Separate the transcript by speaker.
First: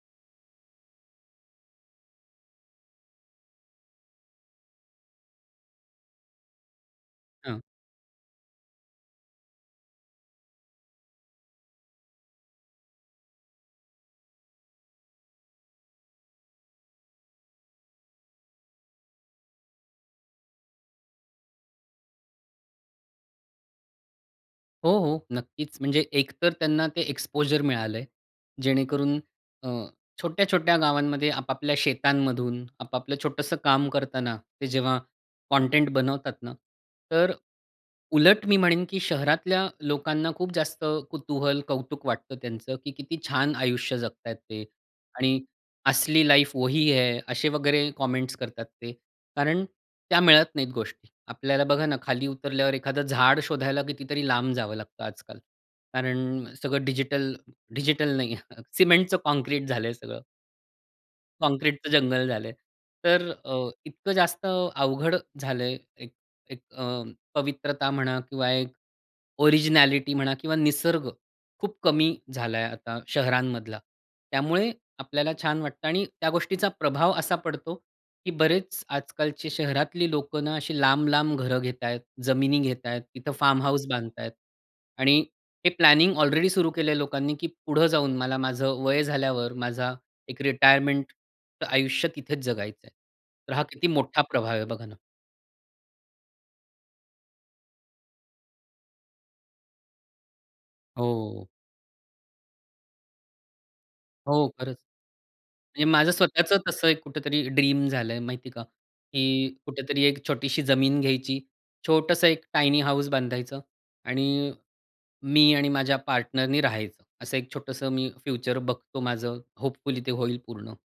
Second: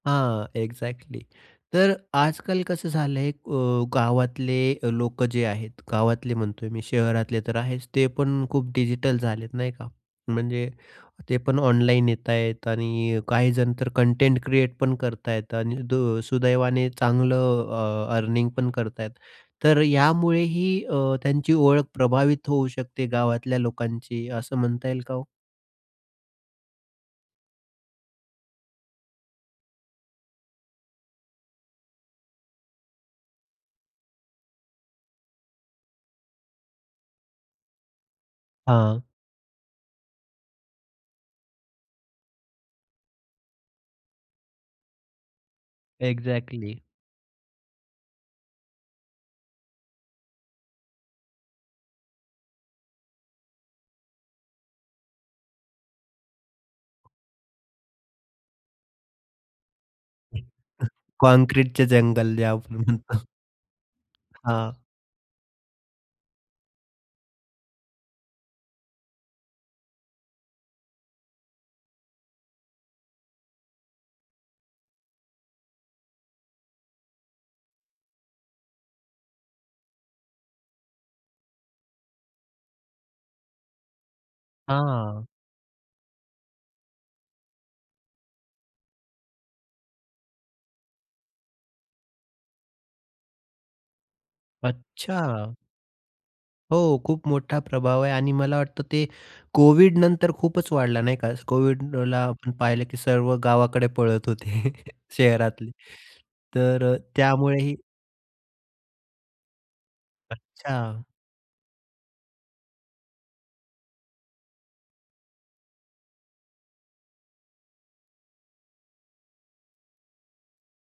Speaker 1: हां. एक्झॅक्टली तर अ, आजकाल कसं झालं आहे एक अ, गावातले लोकं जे आहेत, गावातले म्हणतोय मी. शहरातले तर
Speaker 2: हां.
Speaker 1: आहेच, ते पण खूप डिजिटल झालेत, नाही का, म्हणजे ते पण ऑनलाईन येत आहेत आणि काहीजण तर कंटेंट क्रिएट पण करत आहेत आणि दु सुदैवाने चांगलं अ, अर्निंग पण करता आहेत. तर अ, यामुळेही अ, त्यांची ओळख प्रभावित होऊ शकते गावातल्या लोकांची, असं म्हणता
Speaker 2: हो,
Speaker 1: येईल का
Speaker 2: हो.
Speaker 1: हो?
Speaker 2: नक्कीच. म्हणजे एकतर त्यांना ते एक्सपोजर मिळालं आहे. जेणेकरून अ, छोट्या-छोट्या गावांमध्ये, आपापल्या शेतांमधून, आपापलं छोटसं काम करताना, ते जेव्हा कंटेंट बनवतात ना, तर अ, उलट मी म्हणेन की
Speaker 1: हां.
Speaker 2: शहरातल्या लोकांना खूप जास्त कुतूहल, कौतुक वाटतं त्यांचं, की किती छान आयुष्य जगताहेत ते. आणि असली लाईफ
Speaker 1: एक्झॅक्टली.
Speaker 2: वही है असे वगैरे कमेंट्स करतात ते, कारण त्या मिळत नाहीत गोष्टी. आपल्याला बघा ना, खाली उतरल्यावर एखादं झाड शोधायला कितीतरी लांब जावं लागतं आजकाल. कारण सगळं डिजिटल, डिजिटल नाही, सिमेंटच काँक्रीट झालं आहे सगळं.
Speaker 1: काँक्रीटचे
Speaker 2: काँक्रीटचं जंगल
Speaker 1: जंगल जे
Speaker 2: झालं आहे.
Speaker 1: आपण म्हणतो.
Speaker 2: तर अ, इतकं जास्त
Speaker 1: हां.
Speaker 2: अवघड झालं आहे एक एक अ, पवित्रता म्हणा किंवा एक ओरिजिनॅलिटी म्हणा किंवा निसर्ग. खूप कमी झाला आहे आता शहरांमधला. त्यामुळे आपल्याला छान वाटतं आणि त्या गोष्टीचा प्रभाव असा पडतो, की बरेच आजकालची शहरातली लोकं ना, अशी लांब, लांब घर घेतायेत. जमिनी घेतायत, तिथं फार्म हाउस बांधतायत. आणि
Speaker 1: हां.
Speaker 2: हे प्लॅनिंग ऑलरेडी सुरू केलं आहे लोकांनी, की पुढं जाऊन मला माझं वय झाल्यावर माझा एक रिटायरमेंटचं आयुष्य तिथेच जगायचं आहे. तर हा किती मोठा प्रभाव आहे? बघा ना.
Speaker 1: अच्छा! हो, खूप मोठा प्रभाव आहे. आणि मला वाटतं ते कोव्हिड नंतर खूपच वाढला, नाही का.
Speaker 2: हो.
Speaker 1: कोव्हिडला आपण पाहिलं, की सर्व गावाकडे पळत
Speaker 2: हो,
Speaker 1: होते
Speaker 2: खरंच.
Speaker 1: शहरातले.
Speaker 2: म्हणजे माझं स्वतःचं
Speaker 1: तर
Speaker 2: तसं
Speaker 1: अ,
Speaker 2: कुठेतरी
Speaker 1: त्यामुळेही
Speaker 2: ड्रीम झालं आहे माहिती आहे का. की कुठेतरी एक छोटीशी जमीन
Speaker 1: अच्छा.
Speaker 2: घ्यायची. छोटंसं एक टायनी हाऊस बांधायचं आणि मी आणि माझ्या पार्टनरनी राहायचं. असं एक छोटंसं मी फ्युचर बघतो माझं, होपफुली ते होईल पूर्ण.